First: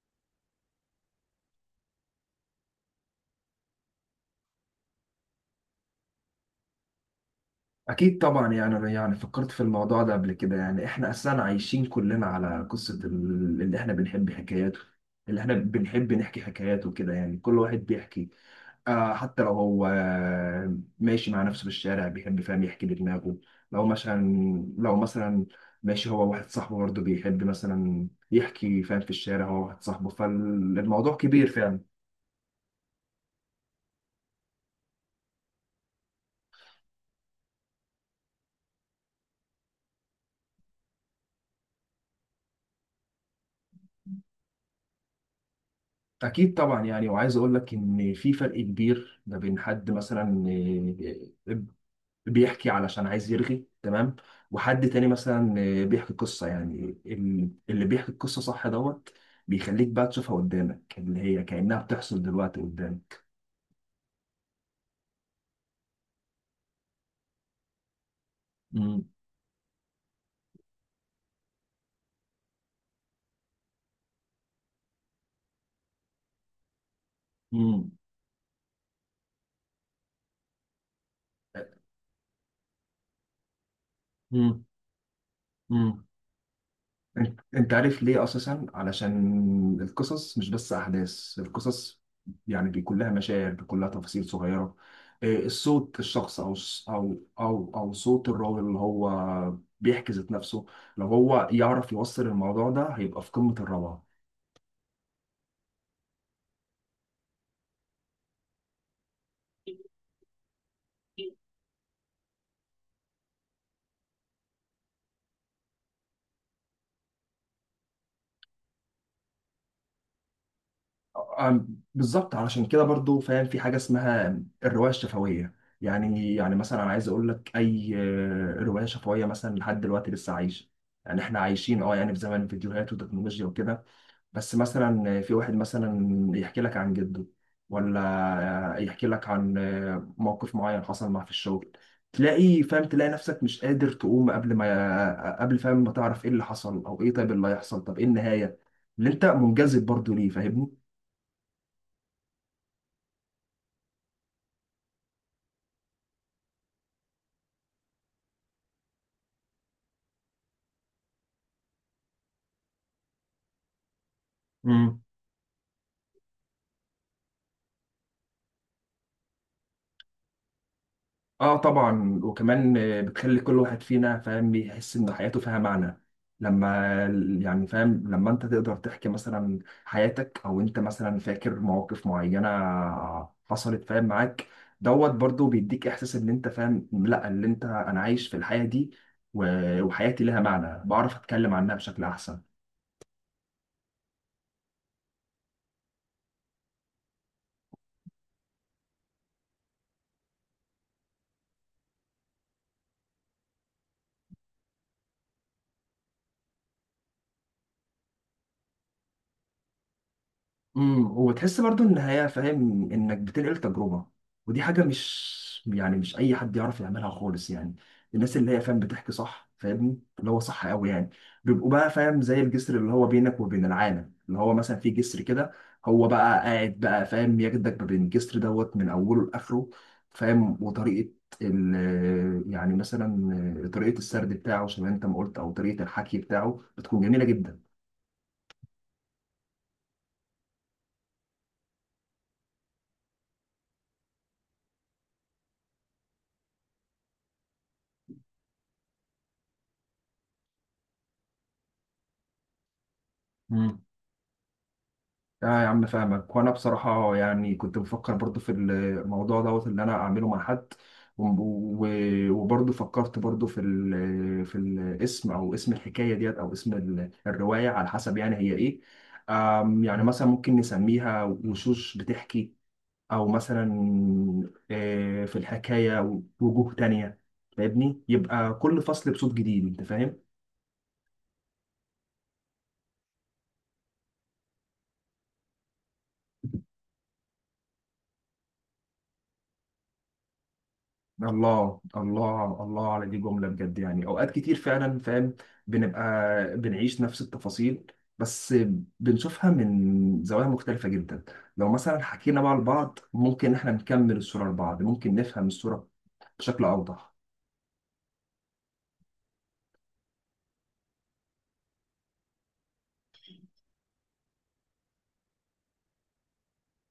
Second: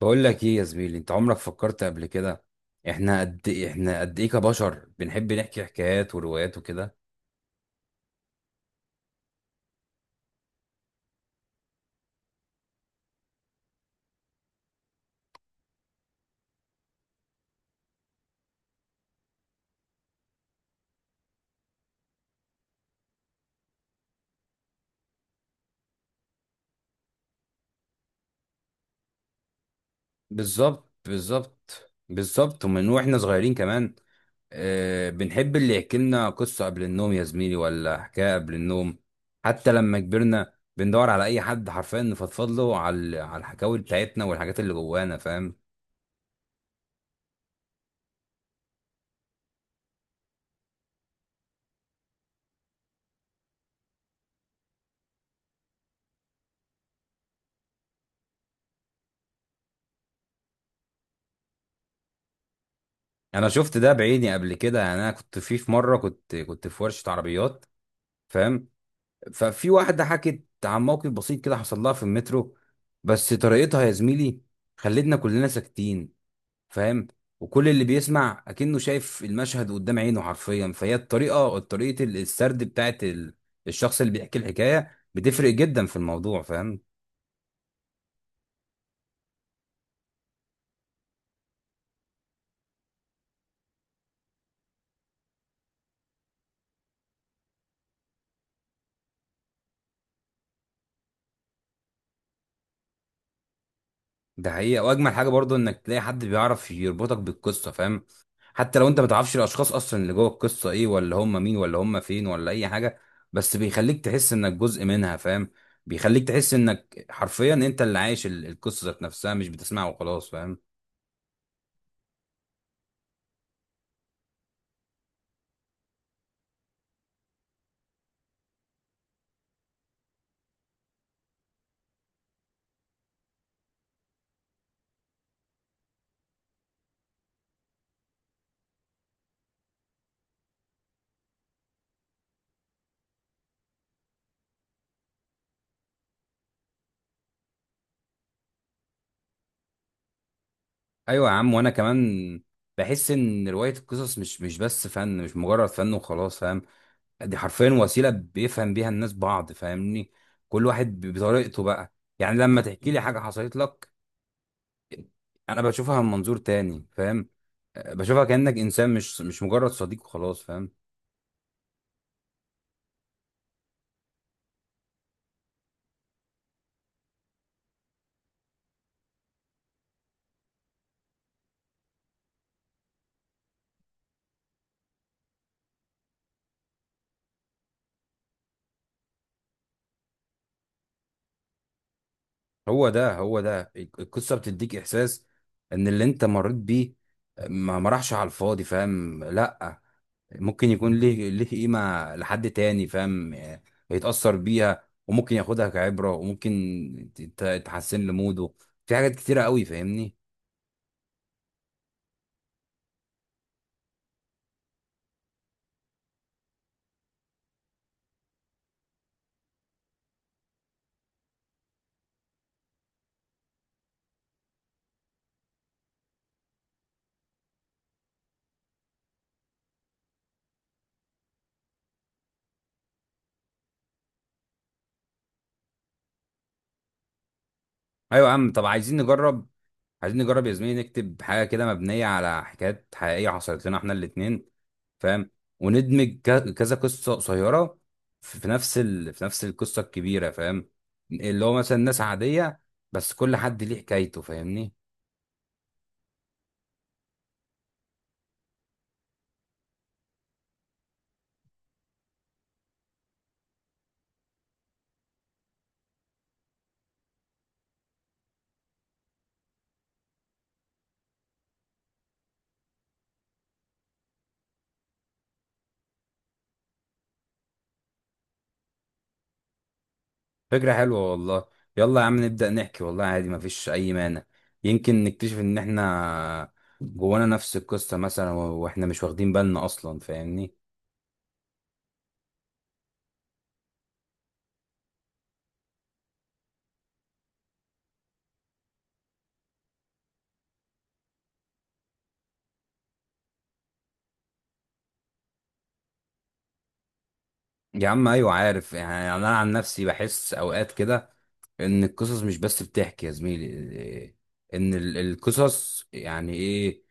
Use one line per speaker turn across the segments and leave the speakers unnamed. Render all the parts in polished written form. بقول لك ايه يا زميلي، انت عمرك فكرت قبل كده؟ احنا قد ايه كبشر بنحب نحكي حكايات وروايات وكده.
أكيد طبعا، يعني أنا يعني فكرت في الموضوع ده قبل كده. يعني إحنا أساسا عايشين كلنا على قصة اللي إحنا بنحب حكاياته، اللي إحنا بنحب نحكي حكاياته كده. يعني كل واحد بيحكي، حتى لو هو ماشي مع نفسه في الشارع بيحب، فاهم، يحكي لدماغه. لو مثلا لو مثلا ماشي هو واحد صاحبه، برضه بيحب مثلا يحكي، فاهم، في الشارع هو واحد صاحبه.
بالظبط
فالموضوع كبير فعلا.
بالظبط بالظبط، ومن واحنا صغيرين كمان آه، بنحب اللي يحكي لنا قصة قبل النوم يا زميلي، ولا حكاية قبل النوم. حتى لما كبرنا بندور على اي حد حرفيا نفضفض له على الحكاوي بتاعتنا والحاجات اللي جوانا، فاهم.
أكيد طبعا، يعني وعايز أقول لك إن في فرق كبير ما بين حد مثلا آه، بيحكي علشان عايز يرغي، تمام، وحد تاني مثلا بيحكي قصة. يعني اللي بيحكي القصة صح دوت، بيخليك بقى تشوفها قدامك، اللي هي كأنها بتحصل دلوقتي قدامك.
انا شفت ده بعيني قبل كده، يعني انا كنت في مرة، كنت في ورشة عربيات، فاهم.
مم.
ففي واحدة حكت عن موقف بسيط كده حصل لها في المترو، بس طريقتها يا زميلي خلتنا كلنا ساكتين، فاهم. وكل اللي
مم.
بيسمع أكنه شايف المشهد قدام عينه حرفيا. فهي الطريقة، طريقة السرد بتاعت الشخص اللي بيحكي
مم.
الحكاية، بتفرق جدا في
مم.
الموضوع، فاهم.
انت عارف ليه؟ اساسا علشان القصص مش بس احداث القصص، يعني بيكون لها مشاعر، بيكون لها تفاصيل صغيره، إيه، الصوت الشخص او صوت الراجل اللي هو بيحكي ذات نفسه. لو هو يعرف يوصل الموضوع ده هيبقى في قمه الروعه.
ده حقيقة، وأجمل حاجة برضو إنك تلاقي حد بيعرف يربطك بالقصة، فاهم. حتى لو انت ما تعرفش الاشخاص اصلا اللي جوه القصه ايه، ولا هم مين، ولا هم فين، ولا اي حاجه، بس بيخليك تحس انك جزء منها، فاهم. بيخليك تحس انك حرفيا انت اللي عايش القصه ذات نفسها، مش بتسمعها وخلاص، فاهم.
أم- بالظبط، علشان كده برضو، فاهم، في حاجه اسمها الروايه الشفويه. يعني مثلا انا عايز اقول لك اي روايه شفويه مثلا لحد دلوقتي لسه عايشه. يعني احنا عايشين، يعني في زمن الفيديوهات والتكنولوجيا وكده. بس مثلا في واحد مثلا يحكي لك عن جده، ولا يحكي لك عن موقف معين حصل معاه في الشغل. تلاقي، فاهم، تلاقي نفسك مش قادر تقوم قبل ما قبل، فاهم، ما تعرف ايه اللي حصل او ايه طيب اللي هيحصل، طب ايه النهاية اللي انت منجذب برضو ليه، فاهمني؟
ايوه يا عم، وانا كمان بحس ان روايه القصص مش بس فن، مش مجرد فن وخلاص، فاهم. دي حرفيا وسيله بيفهم بيها الناس بعض، فاهمني. كل واحد بطريقته بقى. يعني لما تحكي لي حاجه حصلت لك، انا بشوفها من منظور تاني، فاهم. آه، بشوفها كأنك انسان، مش مجرد صديق وخلاص، فاهم.
اه طبعا، وكمان بتخلي كل واحد فينا، فاهم، يحس ان حياته فيها معنى، لما يعني، فاهم، لما انت تقدر تحكي مثلا حياتك، او انت مثلا فاكر مواقف معينة حصلت، فاهم، معاك دوت، برضو بيديك احساس ان انت، فاهم، لا اللي انت انا عايش في الحياة دي، وحياتي لها معنى، بعرف اتكلم عنها بشكل احسن.
هو ده، هو ده، القصة بتديك احساس ان اللي انت مريت بيه ما راحش على الفاضي، فاهم. لا، ممكن يكون ليه قيمة لحد تاني، فاهم. آه، يتأثر بيها، وممكن ياخدها كعبرة، وممكن تحسن له موده. في حاجات كتيرة قوي، فاهمني.
امم، وتحس برضو ان هي، فاهم، انك بتنقل تجربه، ودي حاجه مش، يعني مش اي حد يعرف يعملها خالص. يعني الناس اللي هي، فاهم، بتحكي صح، فاهمني، اللي هو صح قوي، يعني بيبقوا بقى، فاهم، زي الجسر اللي هو بينك وبين العالم، اللي هو مثلا في جسر كده، هو بقى قاعد بقى، فاهم، ياخدك ما بين الجسر دوت من اوله لاخره، فاهم. وطريقه ال يعني مثلا طريقه السرد بتاعه زي ما انت ما قلت، او طريقه الحكي بتاعه بتكون جميله جدا.
ايوه يا عم، طب عايزين نجرب. عايزين نجرب يا زميلي نكتب حاجه كده مبنيه على حكايات حقيقيه حصلت لنا احنا الاثنين، فاهم. وندمج كذا قصه قصيره في في نفس القصه الكبيره، فاهم. اللي هو مثلا ناس عاديه، بس كل حد ليه حكايته، فاهمني.
اه يا عم فاهمك، وانا بصراحه يعني كنت بفكر برضو في الموضوع دوت اللي انا اعمله مع حد، و- وبرضو فكرت برضو في في الاسم، او اسم الحكايه ديت، او اسم الروايه على حسب، يعني هي ايه. يعني مثلا ممكن نسميها وشوش بتحكي، او مثلا في الحكايه وجوه تانية، فاهمني. يبقى كل فصل بصوت جديد، انت فاهم.
فكره حلوه والله. يلا يا عم، نبدا نحكي، والله عادي، مفيش اي مانع. يمكن نكتشف ان احنا جوانا نفس القصه مثلا، واحنا مش واخدين بالنا اصلا، فاهمني.
الله الله الله على دي، جملة بجد. يعني أوقات كتير فعلا، فاهم، بنبقى بنعيش نفس التفاصيل، بس بنشوفها من زوايا مختلفة جدا. لو مثلا حكينا بقى لبعض، ممكن احنا نكمل الصورة لبعض، ممكن نفهم الصورة بشكل أوضح.
يا عم ايوه، عارف يعني، انا عن نفسي بحس اوقات كده ان القصص مش بس بتحكي يا زميلي إيه، ان القصص يعني ايه،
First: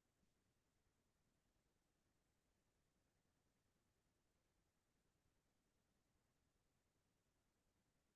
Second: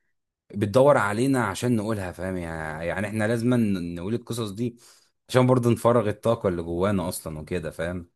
بتدور علينا عشان نقولها، فاهم. يعني احنا لازم نقول القصص دي عشان برضه نفرغ الطاقة اللي جوانا اصلا وكده، فاهم.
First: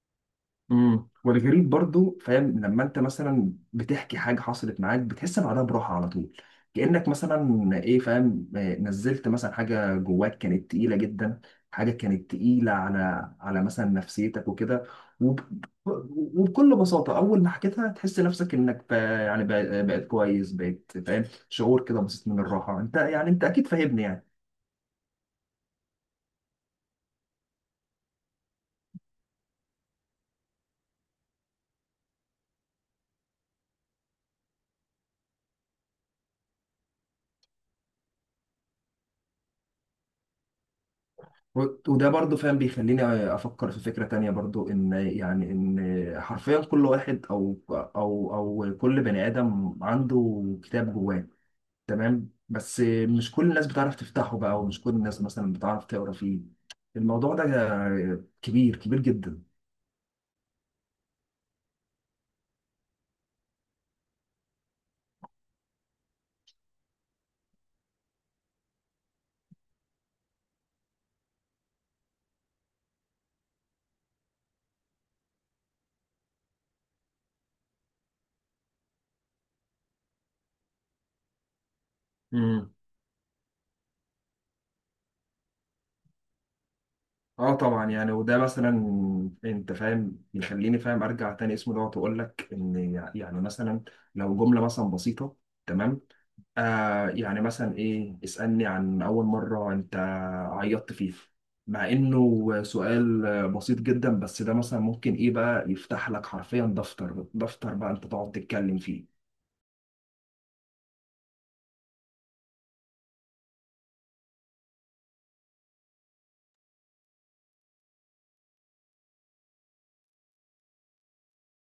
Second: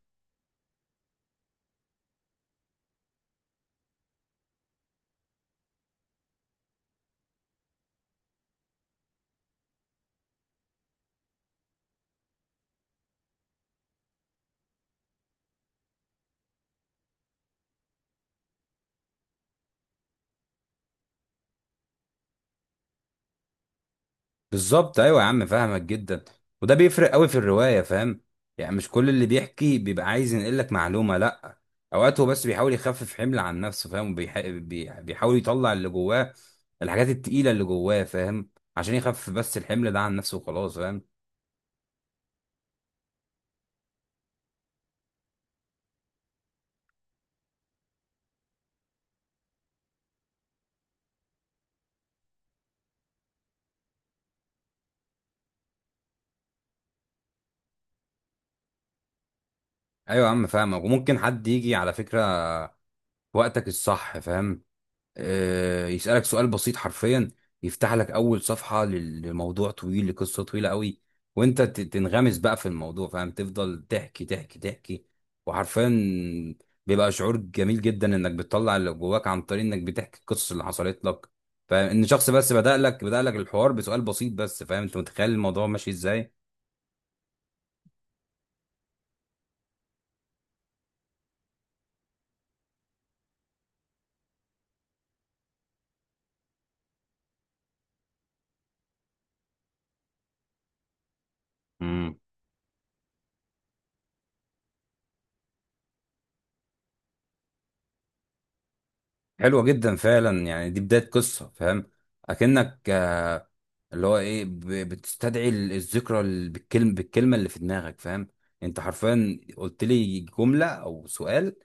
امم، والغريب برضو، فاهم، لما انت مثلا بتحكي حاجه حصلت معاك بتحس بعدها براحه على طول، كانك مثلا ايه، فاهم، نزلت مثلا حاجه جواك كانت تقيله جدا، حاجه كانت تقيله على على مثلا نفسيتك وكده. وب... وبكل بساطه اول ما حكيتها تحس نفسك انك بقيت كويس، بقيت، فاهم، شعور كده بسيط من الراحه. انت يعني انت اكيد فاهمني.
بالظبط ايوه يا عم، فاهمك جدا. وده بيفرق قوي في الروايه، فاهم. يعني مش كل اللي بيحكي بيبقى عايز ينقل لك معلومه. لا، اوقات هو بس بيحاول يخفف حمل عن نفسه، فاهم. بيحاول يطلع اللي جواه، الحاجات التقيله اللي جواه، فاهم، عشان يخفف بس الحمل ده عن نفسه وخلاص، فاهم.
و- وده برضو، فاهم، بيخليني افكر في فكرة تانية برضو، ان يعني ان حرفيا كل واحد او كل بني ادم عنده كتاب جواه، تمام، بس مش كل الناس بتعرف تفتحه بقى، ومش كل الناس مثلا بتعرف تقرا فيه. الموضوع ده كبير كبير جدا.
ايوه يا عم، فاهمك. وممكن حد يجي على فكره في وقتك الصح، فاهم، آه، يسألك سؤال بسيط حرفيا، يفتح لك أول صفحة لموضوع طويل، لقصة طويلة قوي، وأنت تنغمس بقى في الموضوع، فاهم، تفضل تحكي تحكي تحكي. وحرفيا بيبقى شعور جميل جدا إنك بتطلع اللي جواك عن طريق إنك بتحكي القصص اللي حصلت لك. فإن شخص بس
امم،
بدأ لك الحوار بسؤال بسيط بس، فاهم، أنت متخيل الموضوع ماشي إزاي؟
اه طبعا، يعني وده مثلا انت، فاهم، يخليني، فاهم، ارجع تاني اسمه دوت واقول لك ان، يعني مثلا لو جمله مثلا بسيطه، تمام، آه يعني مثلا ايه، اسألني عن اول مرة انت عيطت فيها، مع
مم.
انه سؤال بسيط جدا، بس ده مثلا ممكن ايه بقى يفتح لك حرفيا دفتر، دفتر بقى انت تقعد تتكلم فيه.
حلوة جدا فعلا، يعني دي بداية قصة، فاهم. أكنك اللي هو ايه، بتستدعي الذكرى بالكلمه اللي في دماغك، فاهم. انت حرفيا قلت لي جمله او سؤال،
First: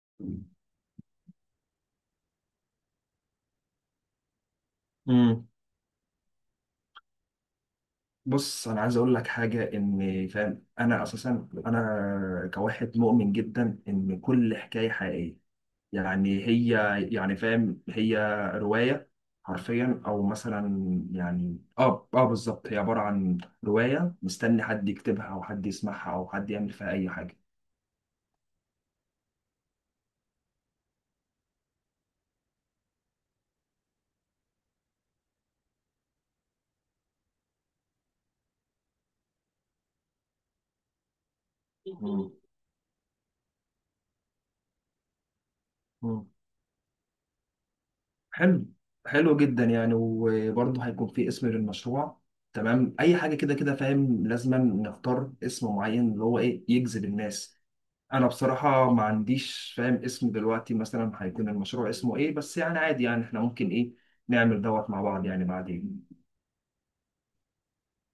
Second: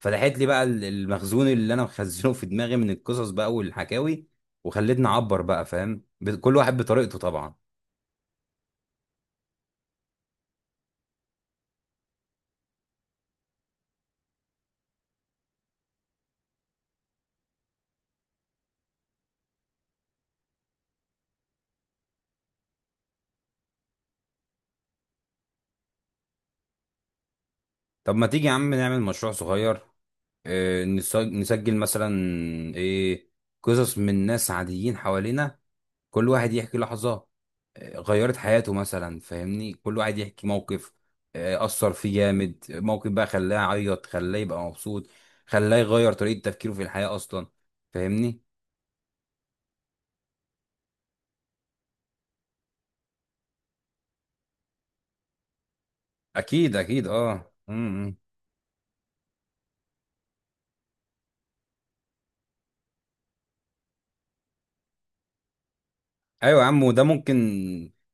فتحت لي بقى المخزون اللي انا مخزنه في دماغي من القصص بقى والحكاوي، وخلتني اعبر
امم.
بقى، فاهم، كل واحد بطريقته طبعا.
بص، انا عايز اقول لك حاجة، ان، فاهم، انا اساسا انا كواحد مؤمن جدا ان كل حكاية حقيقية، يعني هي، يعني، فاهم، هي رواية حرفيا، او مثلا، يعني اه بالظبط، هي عبارة عن رواية مستني حد يكتبها او حد يسمعها او حد يعمل فيها اي حاجة.
طب ما تيجي يا عم نعمل مشروع صغير. اه، نسجل مثلا ايه، قصص من ناس عاديين حوالينا. كل واحد يحكي لحظة آه، غيرت حياته مثلا، فاهمني. كل واحد يحكي موقف آه، أثر فيه
مم.
جامد، موقف بقى خلاه يعيط، خلاه يبقى مبسوط، خلاه يغير
مم.
طريقة تفكيره في الحياة أصلا، فاهمني.
حلو، حلو جدا. يعني وبرضه هيكون في اسم للمشروع، تمام، اي حاجة كده كده، فاهم، لازم نختار اسم معين اللي هو ايه،
أكيد
يجذب
أكيد، أه.
الناس.
مم.
انا بصراحه ما عنديش، فاهم، اسم دلوقتي مثلا هيكون المشروع اسمه ايه، بس يعني عادي، يعني احنا ممكن ايه نعمل دوت مع بعض يعني بعدين.
ايوه يا عم، وده ممكن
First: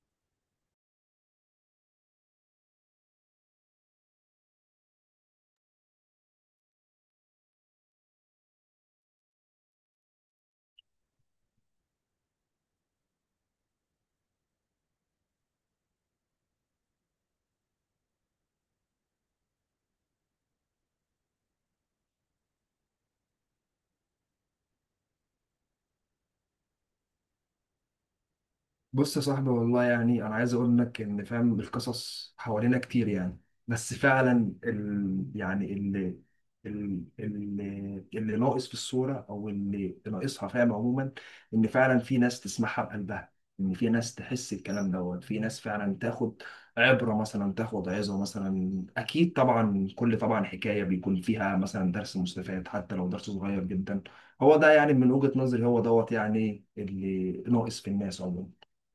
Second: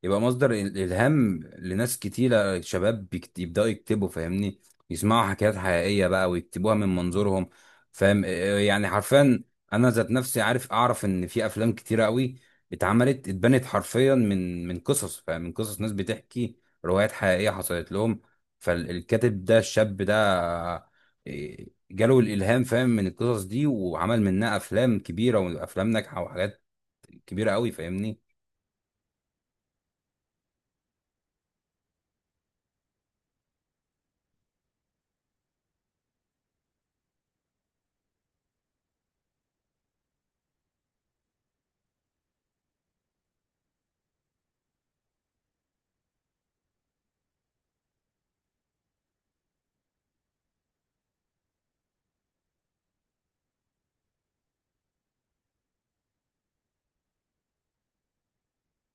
يبقى مصدر الهام لناس كتيره. شباب يبداوا يكتبوا، فاهمني، يسمعوا حكايات حقيقيه بقى ويكتبوها من منظورهم، فاهم إيه يعني. حرفيا انا ذات نفسي عارف، اعرف ان في افلام كتيره قوي اتعملت، اتبنت حرفيا من قصص، فاهم، من قصص ناس بتحكي روايات حقيقيه حصلت لهم. فالكاتب ده، الشاب ده، إيه، جاله الالهام، فاهم، من القصص دي، وعمل منها افلام كبيره، وافلام ناجحه، وحاجات كبيره قوي، فاهمني.
بص يا صاحبي، والله يعني انا عايز اقول لك ان، فاهم، القصص حوالينا كتير، يعني بس فعلا يعني اللي ناقص في الصورة، او اللي ناقصها، فاهم عموما، ان فعلا في ناس تسمعها بقلبها، ان في ناس تحس الكلام دوت، في ناس فعلا تاخد عبرة مثلا، تاخد عظة مثلا. اكيد طبعا كل، طبعا حكاية بيكون فيها مثلا درس مستفاد، حتى لو درس صغير جدا. هو ده، يعني من وجهة نظري هو دوت، يعني اللي ناقص في الناس عموما.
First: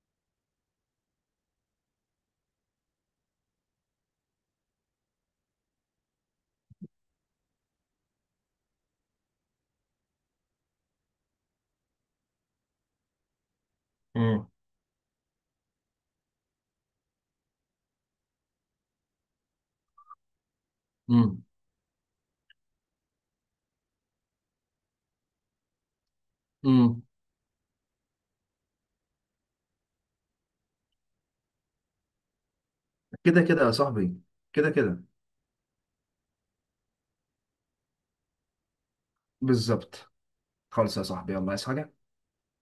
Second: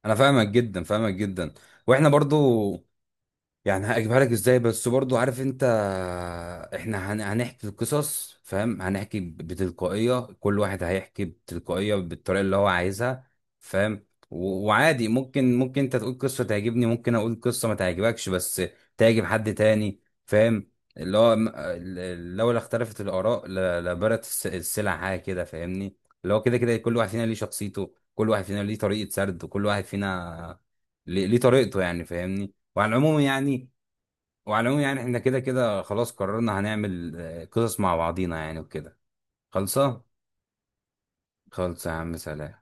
انا فاهمك جدا، فاهمك جدا. واحنا برضو، يعني هجيبها لك ازاي، بس برضو عارف انت، احنا هنحكي القصص، فاهم، هنحكي بتلقائية. كل واحد هيحكي بتلقائية بالطريقة اللي هو عايزها، فاهم.
مم.
وعادي، ممكن انت تقول قصة تعجبني، ممكن اقول قصة ما تعجبكش بس تعجب حد تاني، فاهم. اللي هو
مم.
لولا اختلفت الآراء لبارت السلع، حاجة كده، فاهمني. اللي هو كده كده كل
مم.
واحد فينا ليه شخصيته، كل واحد فينا ليه طريقة سرد، وكل واحد فينا ليه طريقته، يعني فاهمني. وعلى العموم
كده كده
يعني،
يا صاحبي. كده كده،
احنا كده كده خلاص قررنا هنعمل آه، قصص مع بعضينا يعني وكده. خلصة.
بالظبط. خالص يا صاحبي، يلا عايز
خلصة
حاجة؟
يا عم، سلام.